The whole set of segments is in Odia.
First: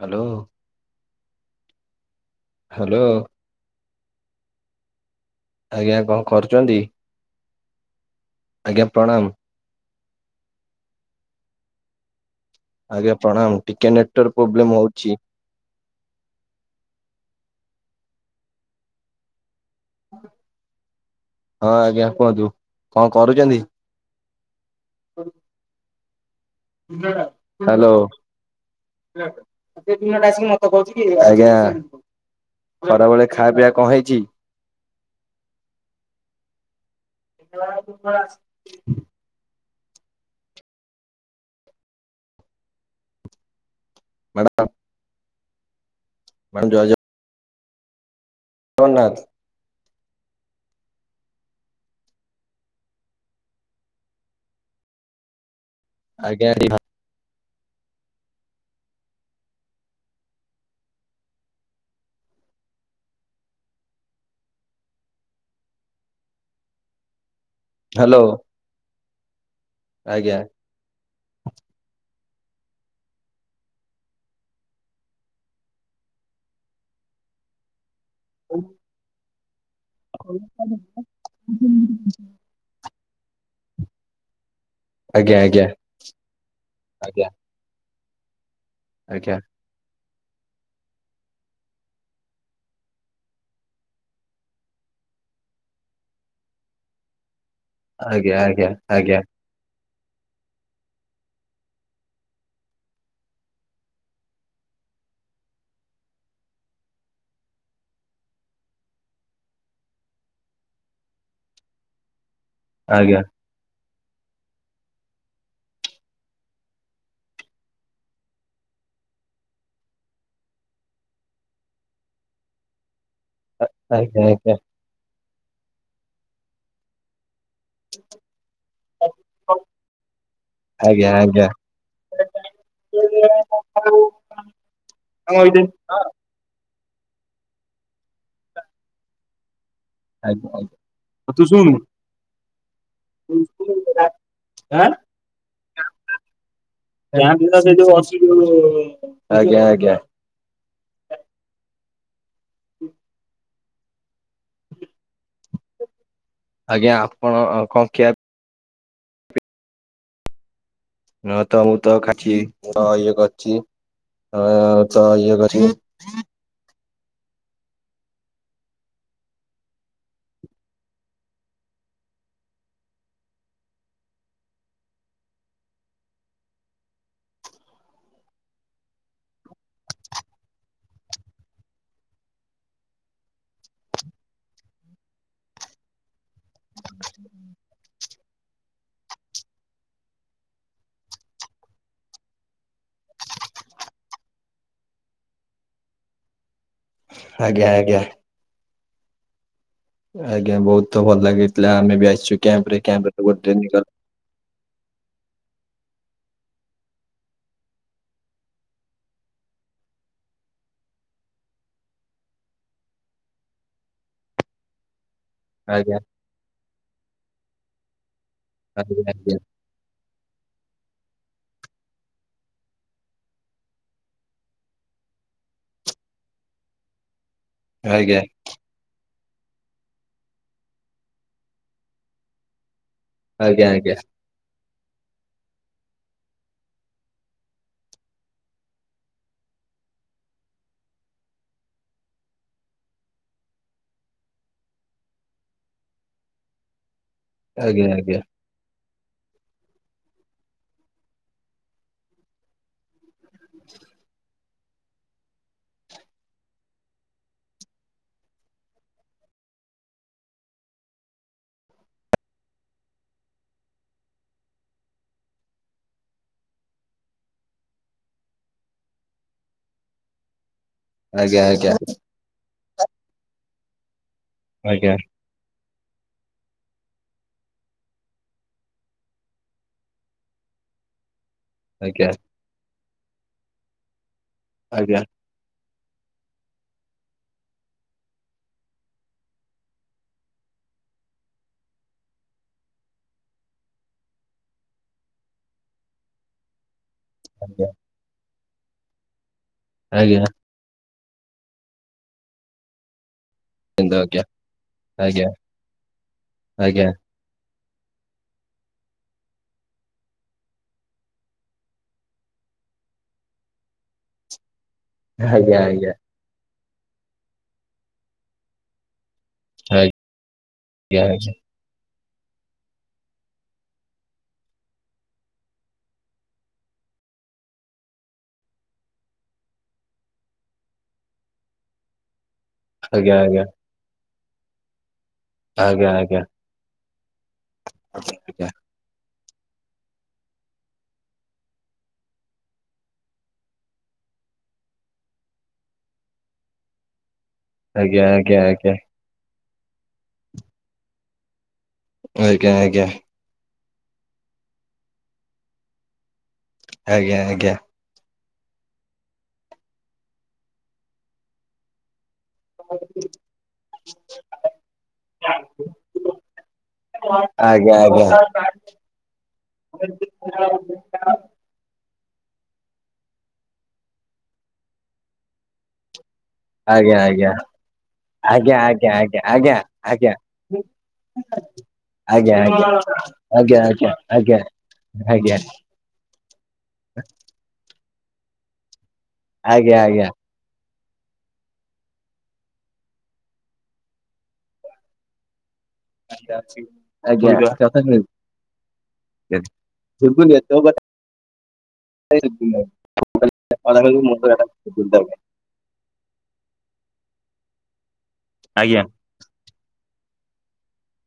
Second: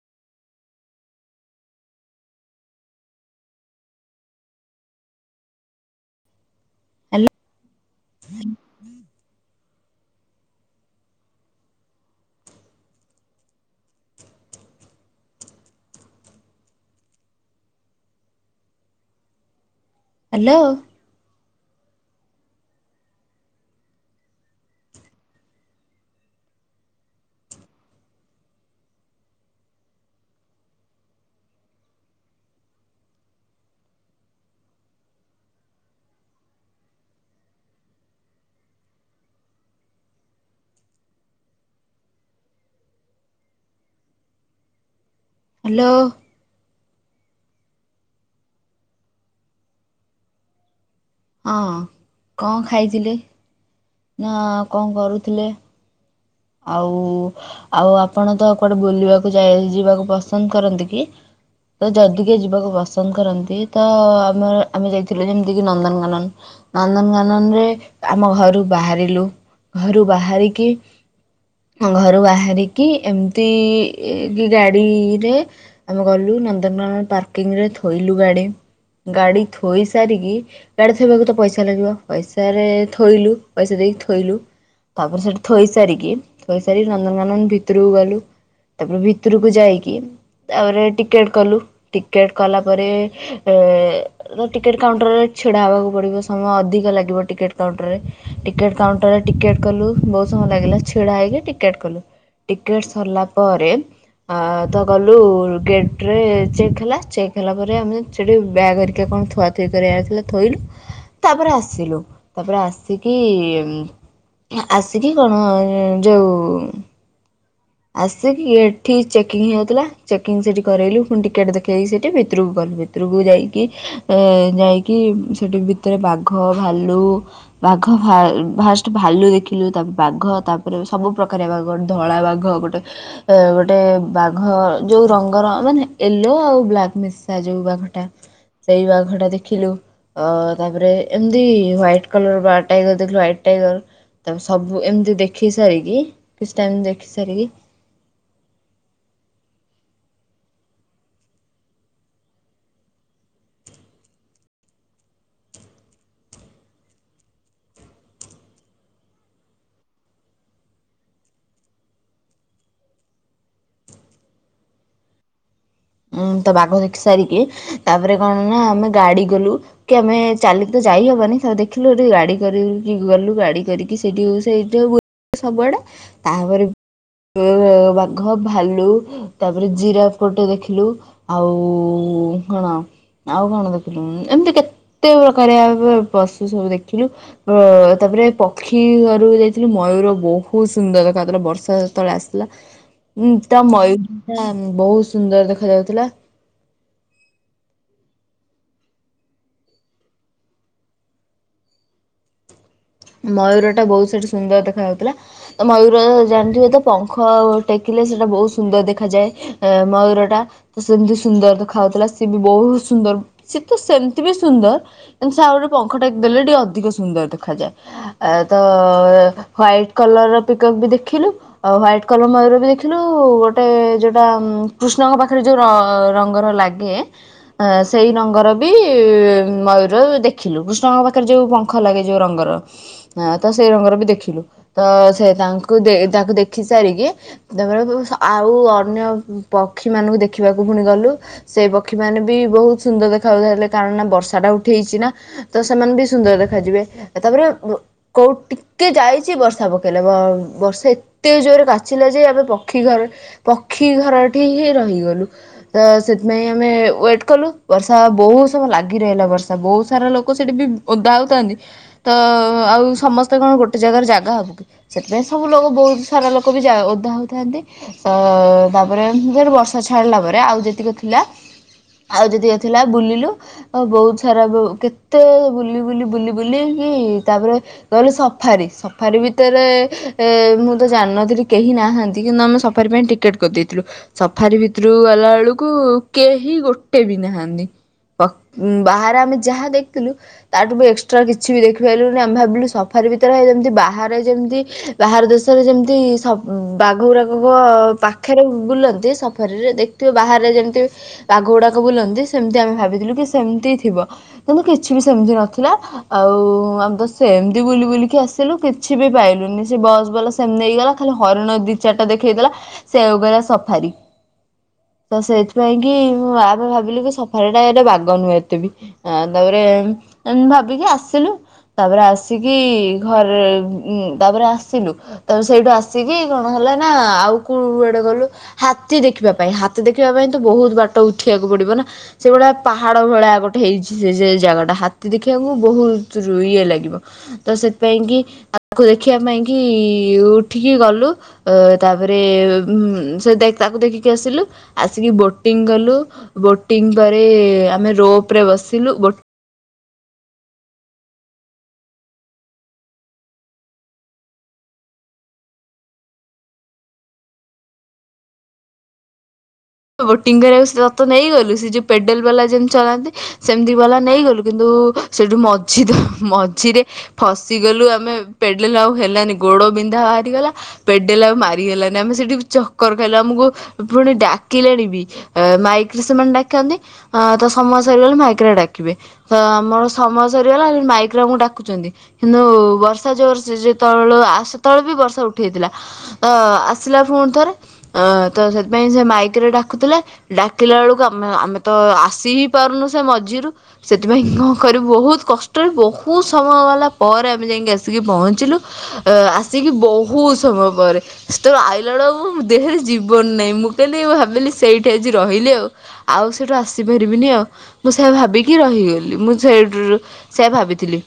ହ୍ୟାଲୋ। ହ୍ୟାଲୋ। ଆଜ୍ଞା କଣ କରୁଚନ୍ତି ହ୍ୟାଲୋ ଆଜ୍ଞା ପ୍ରଣାମ। ଆଜ୍ଞା ପ୍ରଣାମ ଟିକେ ନେଟୱାର୍ ପ୍ରୋବ୍ଲେମ ହୋଉଚି। ହ୍ୟାଲୋ। ହଁ ଆଜ୍ଞା କୁହନ୍ତୁ କଣ କରୁଚନ୍ତି? ହ୍ୟାଲୋ। ସେ ଦିନଟା ଆସିକି ମତେ କୋହୁଚି କି [unintelligible] ଖରାବେେଳେ ଖା ପିଆ କଁ ହେଇଚି? [unintelligible] ମ୍ୟାଡ଼ାମ୍। ହାଲୋ। ମ୍ୟାଡାମ ଜୟଜଗନ୍ନାଥ। [unintelligible] ଅଁ କଁ ଖାଇଥିଲେ? ନା କଣ କରୁଥିଲେ? ଆଜ୍ଞା [unintelligible] ଆଉ ଆଉ ଆପଣ ତ କୁଆଡେ ବୁଲିବାକୁ ଯାଇ ଯିବାକୁ ପସନ୍ଦ କରନ୍ତି କି? ତ ଯଦି କି ଯିବାକୁ ପସନ୍ଦ କରନ୍ତି ତ ଆମର ଆମେ ଯାଇଥିଲୁ ଯେମିତିକି ନନ୍ଦନକାନନ। ନନ୍ଦନ ଗାନନରେ ହ୍ୟାଲୋ ଆମ ଘରୁ ବାହାରିଲୁ ଘରୁ ଆଜ୍ଞା ବାହାରିକି ଘରୁ ବାହାରିକି ଏମିତି କି ଗାଡ଼ିରେ ଆମେ ଗଲୁ ନନ୍ଦନକାନନ ପାର୍କିଂରେ ଥୋଇଲୁ ଗାଡି ଗାଡି ଥୋଇ ସାରିକି ଗାଡି ଥୋଇବାକୁ ତ ପଇସା ଲାଗିବ ପଇସା ତାରେ ଥୋଇଲୁ ପଇସା ଦେଇକି ଥୋଇଲୁ ତାପରେ ଆଜ୍ଞା ସେଇଠି ଆଜ୍ଞା ଥୋଇ ସାରିକି ଥୋଇସାରି ନନ୍ଦନକାନନ ଭିତୁରୁକୁ ଗଲୁ ତାପରେ ଆଜ୍ଞା ଭିତରକୁ ଯାଇକି ତାପରେ ଟିକେଟ କଲୁ ଟିକେଟ କଲା ପରେ ଏ ର ଟିକେଟ କାଉଣ୍ଟର ରେ ଛିଡା ହବାକୁ ପଡିବ ସମୟ ଅଧିକ ଲାଗିବ ଟିକେଟ୍ ଟିକେଟ କାଉଣ୍ଟରରେ ଆଜ୍ଞା ଟିକେଟ୍ ଆଜ୍ଞା କାଉଣ୍ଟରରେ ଟିକେଟ୍ କଲୁ ବୋହୁତ ସମୟ ଲାଗିଲା ଛିଡ଼ା ହେଇକି ଟିକେଟ୍ କଲୁ। ଟିକେଟ୍ ସରିଲା ପରେ ଆ ତ ଗଲୁ ଗେଟରେ ଚେକ୍ ହେଲା ଚେକ୍ ହେଲା ପରେ ଆମେ ସେଠି ବ୍ୟାଗ୍ ହାରିକାକଣ ଥୁଆ ଚେକ୍ କରିବାର ଥିଲା ଥୋଇଲୁ ତାପରେ ଆସିଲୁ ତାପରେ ଆସ୍ ଆସିକି ଆଜ୍ଞା ଆସିକି କଣ ଯୋଉ ଆସିକି ଏଠି ଚେକିଂ ହେଉଥିଲା ଚେକିଂ ସେଠି କରେ ଇଲୁ ଫୁଣି ଟିକେଟ୍ ଦେଖେଇକି ସେଠି ଭିତୁରୁକୁ ଗଲୁ ହାରି। ଭିତୁରୁକୁ ଯାଇକି ଏ ଆଜ୍ଞା ଆଜ୍ଞା ଯାଇକି ସେଠି ଭିତେରେ ବାଘ ଭାଲୁ ବାଘ ଭା ଫାଷ୍ଟେ ଭାଲୁ ଦେଖିଲୁ ତାପରେ ବାଘ ତାପରେ ସବୁ ଆଜ୍ଞା ଆଜ୍ଞା ପ୍ରକାରିଆ ବାଘ ଧଳା ବାଘ ଏ ଗୋଟେ ଗୋଟେ ବାଘ ଯୋଉ ଆଜ୍ଞା ରଙ୍ଗର ଆଜ୍ଞା ମାନେଏଲ୍ ୟେଲୋ ଆଉ ବ୍ଲାକ୍ ମିଶା ଯୋଉ ବାଘଟା ସେଇ ବାଘଟା ଦେଖିଲୁ। ଅ ଆଜ୍ଞା ଆଜ୍ଞା। ତାପରେ ଆଉ ତୁ ଏମିତି ଶୁଣୁ ୱାଇଟ୍ କଲର ବାଘ ଟାଇଗର ଦେଖିଲୁ ୱାଇଟ୍ଟାଇଗର ତାପରେ ସବୁ ଆଁ ଏମିତି ଦେଖି ସାରିକି କିଛି ଟାଇମ ଦେଖି ସାରିକି [unintelligible] ଆଜ୍ଞା ଆଜ୍ଞା। [unintelligible] ଆଜ୍ଞା ଆପଣ କଣ ଖୀଆ [unintelligible] ଉଁ ତ ବାଘ ଦେଖି ସାରିକି ତାପରେ କଣ ନା ଆମେ ଗାଡି ଗଲୁ। କି ଆମେ ଚାଲିକି ତ ଯାଇହବନି ସବୁ ଦେଖିଲୁହେଠି ଗାଡି କରିକି ଗଲୁ ଗାଡି କରିକି ସେଇଠିକୁ ସେଇଠୁ ବୁଲି ସବୁଆଡେ ତାପରେ ବାଘ, ଭାଲୁ ତାପରେ ଜିରାଫ ଗୋଟେ ଦେଖି ଥିଲୁ ଆଉ କଣ ଆଉ କଣ ଦେଖିଲୁ ଉମ ଏମତି କେତେ ପ୍ରକାରିଆ ପଶ ସବୁ ଦେଖିଲୁ ତାପରେ ପ କ୍ଷୀ ଘରକୁ ଯାଇଥିଲୁ ମୟୂର ବହୁତ ସୁନ୍ଦର ଦେଖାଯାଉଥିଲା। ବର୍ଷା ସେତେବେଳେ ଆସିଥିଲା। ଉଁ ତ ମୟୂରା ବହୁତ ସୁନ୍ଦର ଦେଖ ଯାଉଥିଲା। ଆଜ୍ଞା ଆଜ୍ଞା ଆଜ୍ଞା, ବହୁତ ଭଲ ଲାଗିଥିଲା ଆମେ ବି ଆସିଛୁ କ୍ୟାମ୍ପ ରେ। ମୟୂର ଟା ବହୁତ ସେଠି ସୁନ୍ଦର ଦେଖା ଯାଉଥିଲା। ତ ମୟୂର ଜାଣିଥିବେ ତ ପଙ୍ଖ ଟେକିଲେ ସେଟା ବହୁତ ସୁନ୍ଦର ଦେଖାଯାଏ। ଏ ମୟୂରଟା। ତ ସେମିତି ସୁନ୍ଦର ତ ଦେଖାଉଥିଲା ସିଏ ବି ବହୁତ ସୁନ୍ଦର, ସିଏ ତ ସେମିତି ବି ସୁନ୍ଦର। ତେଣୁ ସେ ଆଉରି ଆଜ୍ଞା। ପଙ୍ଖ ଟେକି ଦେଲେ ଟିକେ ଅଧିକ ସୁନ୍ଦର ଦେଖାଯାଏ। ଆ ତ ଆଜ୍ଞା ଆଜ୍ଞା ହ୍ଵାଇଟ୍ କଲର ର ପିକପ ବି ଦେଖିଲୁ। ଆ ହ୍ୱାଇଟ୍ କଲର ମୟୁର ବି ଦେଖିଲୁ ଗୋଟେ ଯୋଉଟା କୃଷ୍ଣଙ୍କ ପାଖରେ ଯୋଉ ର ର ଙ୍ଗ ର ଲାଗେ ସେଇ ଆଜ୍ଞା ରଙ୍ଗ ବ ବି ମୟୂର ଦେଖିଲୁ। କୃଷ୍ଣଙ୍କ ପାଖରେ ଯେଉଁ ପଙ୍ଖ ଲାଗେ ଯେଉଁ ରଙ୍ଗର। ହ ତ ଆଜ୍ଞା ସେଇ ରଙ୍ଗର ଆଜ୍ଞା ବି ଦେଖିଲୁ ତ ସେ ତାଙ୍କୁ ତାଙ୍କୁ ଦେଖି ସାରିକି ସେତେବେଳକୁ ଆଉ ଅନ୍ୟ ପକ୍ଷୀ ମାନଙ୍କୁ ଦେଖିବାକୁ ପୁଣି ଗଲୁ। ସେଇ ପକ୍ଷୀ ମାନେ ବି ବହୁତ ସୁନ୍ଦର ଦେଖାାଯାଉଥିଲେ କାରଣ ନା ବର୍ଷା ଟା ଉଠି ହେଛି ନା। ତ ସେମାନେ ବି ସୁନ୍ଦର ଦେଖାଯିବେ ତାପରେ ଆଜ୍ଞା। କୋଉଟି ଟିକେ ଯାଇଛି ବର୍ଷା ପକେଇଲା ବର୍ଷା ଏତେ ଜୋରେ କାଚିଲା ଯେ ଆମେ ପକ୍ଷୀ ଘର ପକ୍ଷୀ ଘରଠି ହିଁ ରହିଗଲୁ। ତ ସେଥିପାଇଁ ଆମେ ୱେଟ କଲୁ ବର୍ଷା ବହୁତ ସମୟ ଲାଗି ରହିଲା ବର୍ଷା ବହୁତ ସାରା ଲୋକ ସେଠି ବି ଓଦା ହଉଥାନ୍ତି ତ ଆଉ ସମସ୍ତେ କଣ ଗୋଟେ ଜାଗାରେ ଜାଗା ହବ କି। ସେଥିପାଇଁ ସବୁ ଲୋକ, ବହୁତ ସାରା ଲୋକ ବି ଯା ଓଧା ହଉଥାନ୍ତି। ତ ତାପରେ ଯଉଟୁ ବର୍ଷା ଛାଡିଲା ପରେ ଆଉ ଯେତିକି ଥିଲା ଆଜ୍ଞା ଆଜ୍ଞା ଆଉ ଯଦିକ ଥିଲା ବୁଲିଲୁ ଆଉ ବହୁତ ସାରା ବୁ କେ ଆଜ୍ଞା ଏତେ ବୁଲି ବୁଲି ବୁଲି ବୁଲି କି ତାପରେ ଗଲି ସଫାରି ସଫାରି ଭିତରେ ମୁଁ ତ ଜାଣିନଥିଲି କେହି ଆଜ୍ଞା ନାହାନ୍ତି କିନ୍ତୁ ଆମେ ସଫାରି ପାଇଁ ଟିକେଟ୍ କରିଦେଇଥିଲୁ ସଫାରି ଭିତରୁକୁ ଆଜ୍ଞା ଗଲା ବେଳକୁ କେହି ଗୋଟେ ବି ନାହାନ୍ତି। ବାହାରେ ଆମେ ଯାହା ଦେଖିଥିଲୁ ତାଠୁ ବି ଏକ୍ସଟ୍ରା କିଛି ବି ଦେଖିପାରଲୁନି। ଆମେ ଭାବିଲୁ ସଫାରି ଭିତରେ ଯେମତି ବାହାରେ ଯେମିତି ବାହାର ଦେଶରେ ଯେମିତି ସ ବାଘଗୁରା ମ ପାଖରେ ବୁଲନ୍ତି ସଫରି ରେ ଦେଖଥିବେ ଆଜ୍ଞା ବାହାରେ ଯେମିତି ବାଘ ଗୁଡାକ ବୁଲନ୍ତି ସେମିତି ଆମେ ଭାବିଥିଲୁ କି ସେମିତି କିନ୍ତୁ ଥିବ ଆଜ୍ଞା। କିନ୍ତୁ କିଛି ବି ଆଜ୍ଞା ସେମିତି ନଥିଲା ଆଉ ଆମ ବାଶ ସେମିତି ବୁଲି ବୁଲିକି ଆସିଲୁ କିଛି ବି ପାଇଲୁନି ସେ ବସ ବାଲା ସେମିତି ନେଇଗଲା ଖାଲି ହରିଣ ଦି ଚରିଟା ଦେଖେଇଦେଲା ସେଇକୁ କହିଲା ସଫାରି। ତ ଆଜ୍ଞା ଆଜ୍ଞା ଆଜ୍ଞା ଆଜ୍ଞା ଆଜ୍ଞା ସେଇଥିପାଇଁ କି ମୁଁ ଆମେ ଭାବିଲୁ କି ସଫାରୀ ଟା ଏଟେ ବାଗ ନୁହେଁ ଏତେ ବି। ଆ ତାପରେ ଏମିତି ଭାବିକି ଆସିଲୁ। ତାପରେ ଆସିକି ଘରେ ଉ ତାପରେ ଆସିଲୁ। ତାପରେ ସେଇଠୁ ଆସିକି କଣ ହେଲା ନା ଆଉ କୁଆଡେ ଗଲୁ ହାତୀ ଦେଖିବା ପାଇଁ, ହାତୀ ଦେଖିବା ପାଇଁ ତ ବହୁତ ବାଟ ଉଠିବାକୁ ପଡ଼ିବ ନା, ସେଭଳିଆପ୍ ପାହାଡ ଆଜ୍ଞା ଆଜ୍ଞା ଭଳିଆ ଆଜ୍ଞା। ଗୋଟେ ହେଇଛି ସେ ସେ ଜାଗାଟା। ହାତୀ ଦେଖିବାକୁ ଆଜ୍ଞା ବହୁତ ରୁ ଇଏ ଲାଗିବ। ତ ସେଥିପାଇଁ କିି ଆଜ୍ଞା ତାକୁ ଦେଖିବା ପାଇଁ କି ଉଠିକି ଗଲୁ? ଅ ତା, ପରେ ସେ ଦେଖ ତାକୁ ଦେଖିକି ଆସିଲୁ, ଆସିକି ବୋଟିଂ କଲୁ। ବୋଟିଂ ପରେ ଆମେ ରୋପ ଆଜ୍ଞା ରେ ବସିଲୁ ଗୋଟ୍ ଆଜ୍ଞା, ଆଜ୍ଞା। ଆଜ୍ଞା ଆଜ୍ଞା। ବୋଟିଂ କରିବାକୁ ସତ ନେଇଗଲୁ ସେ ଯଉ ପେଡେଲବାଲା ଯେମ୍ ଚଲାନ୍ତି। ସେମତି ବାଲା ନେଇଗଲୁ କିନ୍ତୁ ସେଠୁ ମଝିଦ ମଝିରେ ଆଜ୍ଞା ଫସିଗଲୁ ଆଜ୍ଞା। ଆମେ ପେଡଲ୍। ଆଉ ହେଲାନି ଗୋଡ଼ ବିନ୍ଧା ବାହାରିଗଲା। ପେଡେଲ ଆଉ ମାରି ହେଲାନି ଆମେ। ସେଠୁ ଚକ୍କର ଖାଇଲା ଆମକୁ ପୁଣି ଡାକ୍ କିଲେନି ବି? ଆଁ ମାଇକ୍ ରେ ସୋମାନେଡାକ କଁନ୍ତି ଆଜ୍ଞା ଆଜ୍ଞା ଅଁ ତ ସମୟ ସରିଗଲେ ମାଇକ୍ ରେ ଆଜ୍ଞା ଆଜ୍ଞା ଆଜ୍ଞା ଆଜ୍ଞା ଆଜ୍ଞା। ଆଜ୍ଞା ଆଜ୍ଞା ଆଜ୍ଞା ଆଜ୍ଞା ଆଜ୍ଞା ଆଜ୍ଞା ଡାକିବେ। ତ ଆଜ୍ଞା ଆମର ସମୟ ସରିଗଲା ମାଇକରେ ଡାକୁଚନ୍ତି। କିନ୍ତୁ ବର୍ଷା ଜୋର ସେ ଆଜ୍ଞା। ଯେତେବେଳୁ ଆସୁତଳବି ବର୍ଷା ଉଠେଇଥିଲା। ଅ ଆସିଲା ପୁଣି ଥରେ। ଅ ତ ସେଥିପାଇଁ ସେ ମାଇକ୍ ରେ ଡାକୁଥିଲେ। ଡାକିଲା ବେଳକୁ ଆମେ ଆମେ ତ ଆସି ହି ପାରୁନୁ ସେ ମଝିରୁ। ସେଥିପାଇଁ କଁ କରିବୁ ବହୁତ କଷ୍ଟରେ ବହୁ ବହୁତ ସମୟ ଆଜ୍ଞା ଆଜ୍ଞା। ଆଜ୍ଞା ଗଲା ପରେ ଆମେ ଯାଇକି ଆସିକି ପହଞ୍ଚିଲୁ। ଅ ଆସି କି ବହୁତ୍ ସମୟ ପରେ। ସେତେବେଳୁ ଆଇଲା ବେଳକୁ ଦେହେରେ ଜୀବନ ନାଇଁ। ମୁଁ କଇଲି ଭାବିଲି ସେଇଠି ଆଜି ରହିଲି ଆଉ। ଆଉ ସେଇଠୁ ଆସିପାରିବିନି ଆଉ ମୁଁ। ସେଇୟା ଭାବିକି ରହିଗଲି ମୁଁ ସେଠରୁ। ସେଇୟା ଭାବିଥିଲି।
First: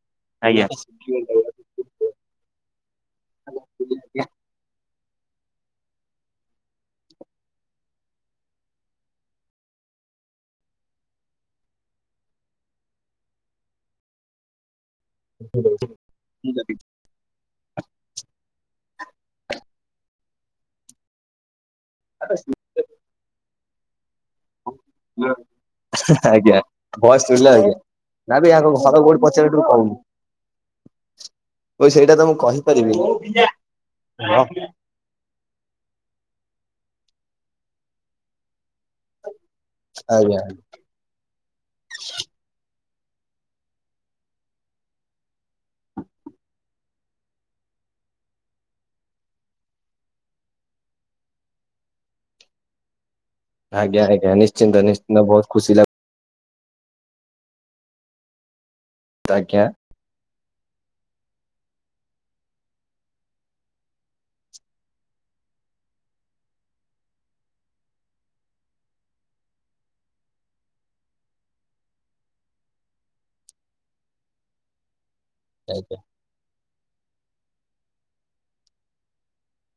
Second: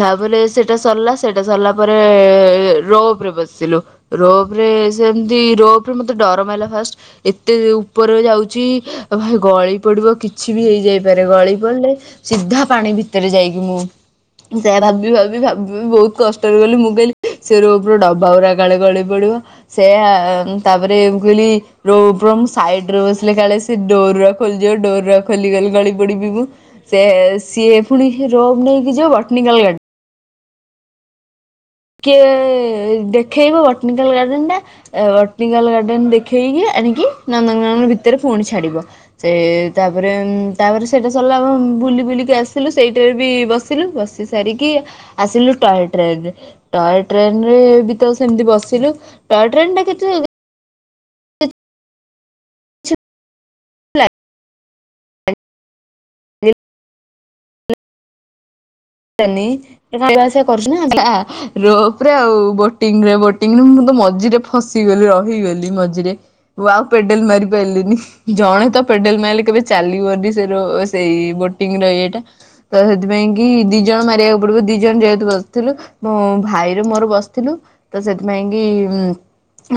ତାପରେ ସେଟା ସରଲା ସେଟା ସରଲା ପରେ ରେପ୍ ରେବସିଲୁ ରୋପରେ ସେମତି ରୋପରେ ମତେ ଡରମ ମାଇଲା ଫାଷ୍ଟ୍। ଏତେ ଉପରେ ଯାଉଚି ଭାଇ! ଗଳି ପଡିବ କିଛି ବି ହେଇଯାଇପାରେ ଗଳି ପଡ଼ିଲେ। ସିଧା ପାଣି ଭିତରେ ଯାଇକି! ମୁଁ ସେଇୟା ଭାବି ଭାବ୍ ଭାବି ଭାବି ବହୁତ କଷ୍ଟରେ ଗଲି ମୁଁ କଇଲି। ସେ ରୋପରେ ଡବା ପୂରା ଗଳି ପଳି ପଡ଼ିବ ସେଇହା ତାପରେ ମୁଁ କହିଲି। ରୋପର ମୁଁ ସାଇଡରେ ବସିଲେ କାଳେ ସେ ଡୋର ଖୋଲିଯେର ଡୋର ଖୋଲିଗଲେ ଗଳି ପୋଡ଼ିିବିି ମୁଁ। ସେ ଭଏସ ସିଏ ପୁଣି ରୋବ୍ ନେଇକି ଯିବ ବାଟ୍ ସେଉଠୁ କମ୍ କିଏ ତ ମୁଁ କହିପାରିବିନି। ହଁ ଦେଖେଇବ ୱାନଟାନିକାଲ ଗାର୍ଡେନ ଆଜ୍ଞା ଟା ୱାଟନିକାଲ୍ ଗାର୍ଡ଼େନ୍ ଦେଖେଇକି ଆଣିକି ନାନା [unintelligible] ଭିତରେ ପୁଣି ଛାଡ଼ିବ ସେ। ତା, ପରେ ତା, ପରେ ସେଇଟା ସରଲା। ଆମେ ବୁଲି ବୁଲିକି ଆସିଲୁ ସେଇଠାରେ ବି ବସିଲୁ। ବସି ସାରିକି ଆସିଲୁ ଟୟୋତ ରେ ଏବେ। ଟୟୋତ ଟ୍ରେନ ରେ ବି ତ ସେମତି ବସିଲୁ ଟୟୋତ ଟ୍ରେନ ଟା କେତେ [inaudible] ଆଜ୍ଞା ଆଜ୍ଞ। ନିଶ୍ଚିନ୍ତ ନିଶ୍ଚିନ୍ତ। ବହୁ ଖୁସି ଲାଗ୍। [unintelligible] [unintelligible] ଆଜ୍ଞା। ରୋପରେ ଆଉ ବୋଂଟରେ। ବୋଂଟି ମୁଁ ତ ମଝିରେ ଖସିଗଲି ରହିଗଲି ମଝିରେ ମୁଁ। ଆଉ ପେଡେଲ ମାରି ପାଇଲିନି। ଜଣେ ତ ପେଡେଲ ମାଇଲେ କେବେ ଚାଲିବନି ସେ ରେ ସେଇ ବୋଟିଂର ଇଏଟା। ତ ସେଥିପାଇଁ କି ଦିଇ ଜଣ ମାରିବାକୁ ପଡ଼ିବ। ଦିଇ ଜଣ ଯେହେତୁ ବସିଥିଲେ, ଆଜ୍ଞା ମୋ ଭାଇ। ଯେଉଁ ମୋର ବସିଥିଲୁ, ତ ସେଥିପାଇଁ କି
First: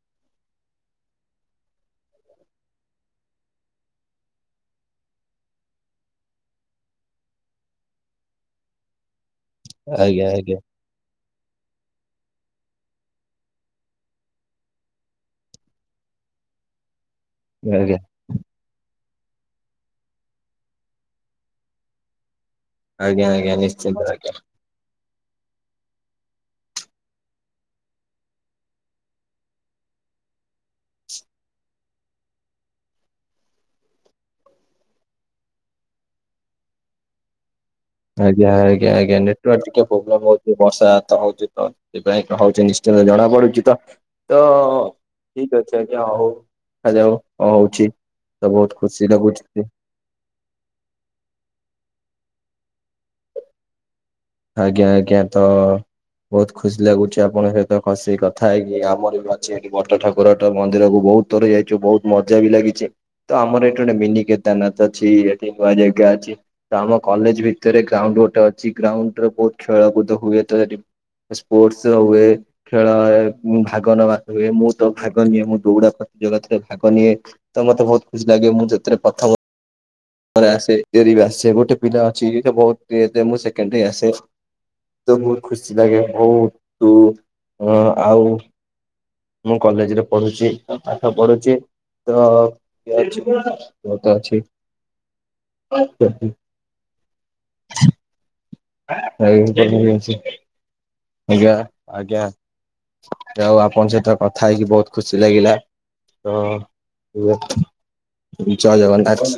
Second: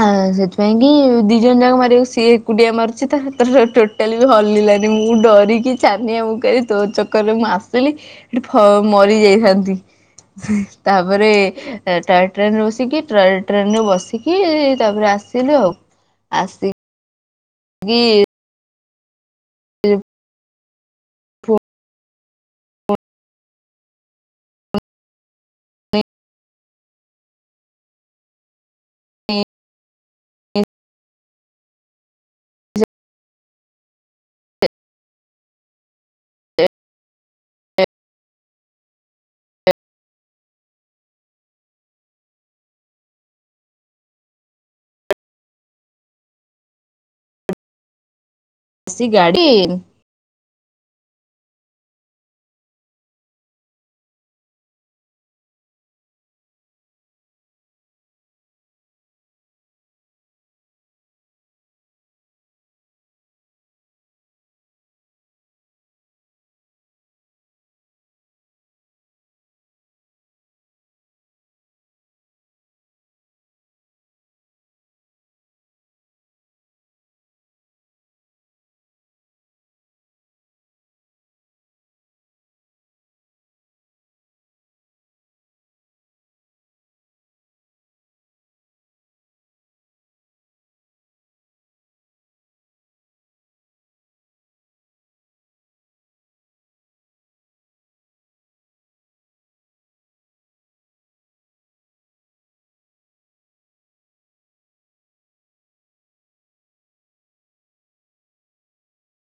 ଆଁ ସେଥିପାଇଁ କି ଦିଇ ଜଣ ଯାଙ୍କ ମାରିବାକୁ ସିଏ ଏକୁଟିଆ ମାରୁଚି ତା। [unintelligible] ଟୋଟାଲି ବି ହଲିଲାନି ମୁଁ ଡରିକି ଛାନିଆ ଆମକୁ କଲି ତୋ ଚକରରେ ମୁଁ ଆସିଲିଠି ମରି ଯାଇଥାନ୍ତି। ଆଜ୍ଞା ତାପରେ ଟଏ ଟ୍ରେନରେ ବସିକି ଟଏ ଟ୍ରେନରେ ବସିକି ତାପରେ ଆସିଲୁ ଆଉ। ଆସି ଆଜ୍ଞା କି [unintelligible] ଆଜ୍ଞା ଆଜ୍ଞା ନିଶ୍ଚିନ୍ତ ଆଜ୍ଞା। ହୁଁ। ଆଜ୍ଞା ଆଜ୍ଞା ଆଜ୍ଞା ନେଟୱର୍କ ଟିକେ ପ୍ରୋବ୍ଲେମ ହଉଛି ବର୍ଷା ହାତ ହଉ ତ ସେଥି ପାଇଁ ହଉଛି ନିଶ୍ଚିନ୍ତ ଜଣା ପଡୁଛି ତ? ତ ଠିକ ଅଛି ଆଜ୍ଞା ହଉ ଦେଖାଯାଉ କଣ ହଉଛି? ତ ବହୁତ ଖୁସି ଆସି ଲାଗୁଛି ଗାଡି ଆଜ୍ଞା ଆଜ୍ଞା ତ ବହୁତ ଖୁସି ଲାଗୁଛି ଆପଣଙ୍କ ସହିତ ଖସି କଥା ହେଇକି ଆମର ବି ଅଛିଠି ବଟ ଠାକୁର ମନ୍ଦିରକୁ ବହୁତ ଥରେ ଯାଇଛୁ ବହୁତ ମଜା ବି ଲାଗିଛି। ତ ଆମର ଏଠି ଗୋଟେ ମିନିି କେଦାରନାଥ ଅଛି ଏଠି ନୂଆ ଜାଗା ଅଛି। ତ ଆମ କଲେଜ ଭିତରେ ଗ୍ରାଉଣ୍ଡ ଗୋଟେ ଅଛି ଗ୍ରାଉଣ୍ଡରେ ବହୁତ ଖେଳକୁଦ ହୁଏ ତ ସେଠି। ସ୍ପୋର୍ଟସ ହୁଏ। ଖେଳ ଭାଗ ନେବା ହୁଏ ମୁଁ ତ ଭାଗ ନିଏ ମୁଁ ଦୌଡା ପ୍ରତି ଯୋଗିତାରେ ଭାଗ ନିଏ। ତ ମତେ ବହୁତ ଖୁସି ଲାଗେ ମୁଁ ଯେଥିରେ ପ୍ରଥମ ମ ଆସେ ରି ବି ଆସେ ଗୋଟେ ପିଲା ଅଛି ବ ମୁ ସେକେଣ୍ଡ ହେଇଆସେ ତ ବହୁତ ଖୁସି ଲାଗେ ବହୁତ ହଁ ଆଉ ମୁଁ କଲେଜରେ ପଢୁଛି ଆଉ ପାଠ ପଢୁଛି। [inaudible] ଆଜ୍ଞା ଆଜ୍ଞା। ଯାହା ହଉ ଆପଣ ସହିତ କଥା ହେଇକି ବହୁତ ଖୁସି ଲାଗିଲା। ତ୍ ଜୟ ଜଗନ୍ନାଥ।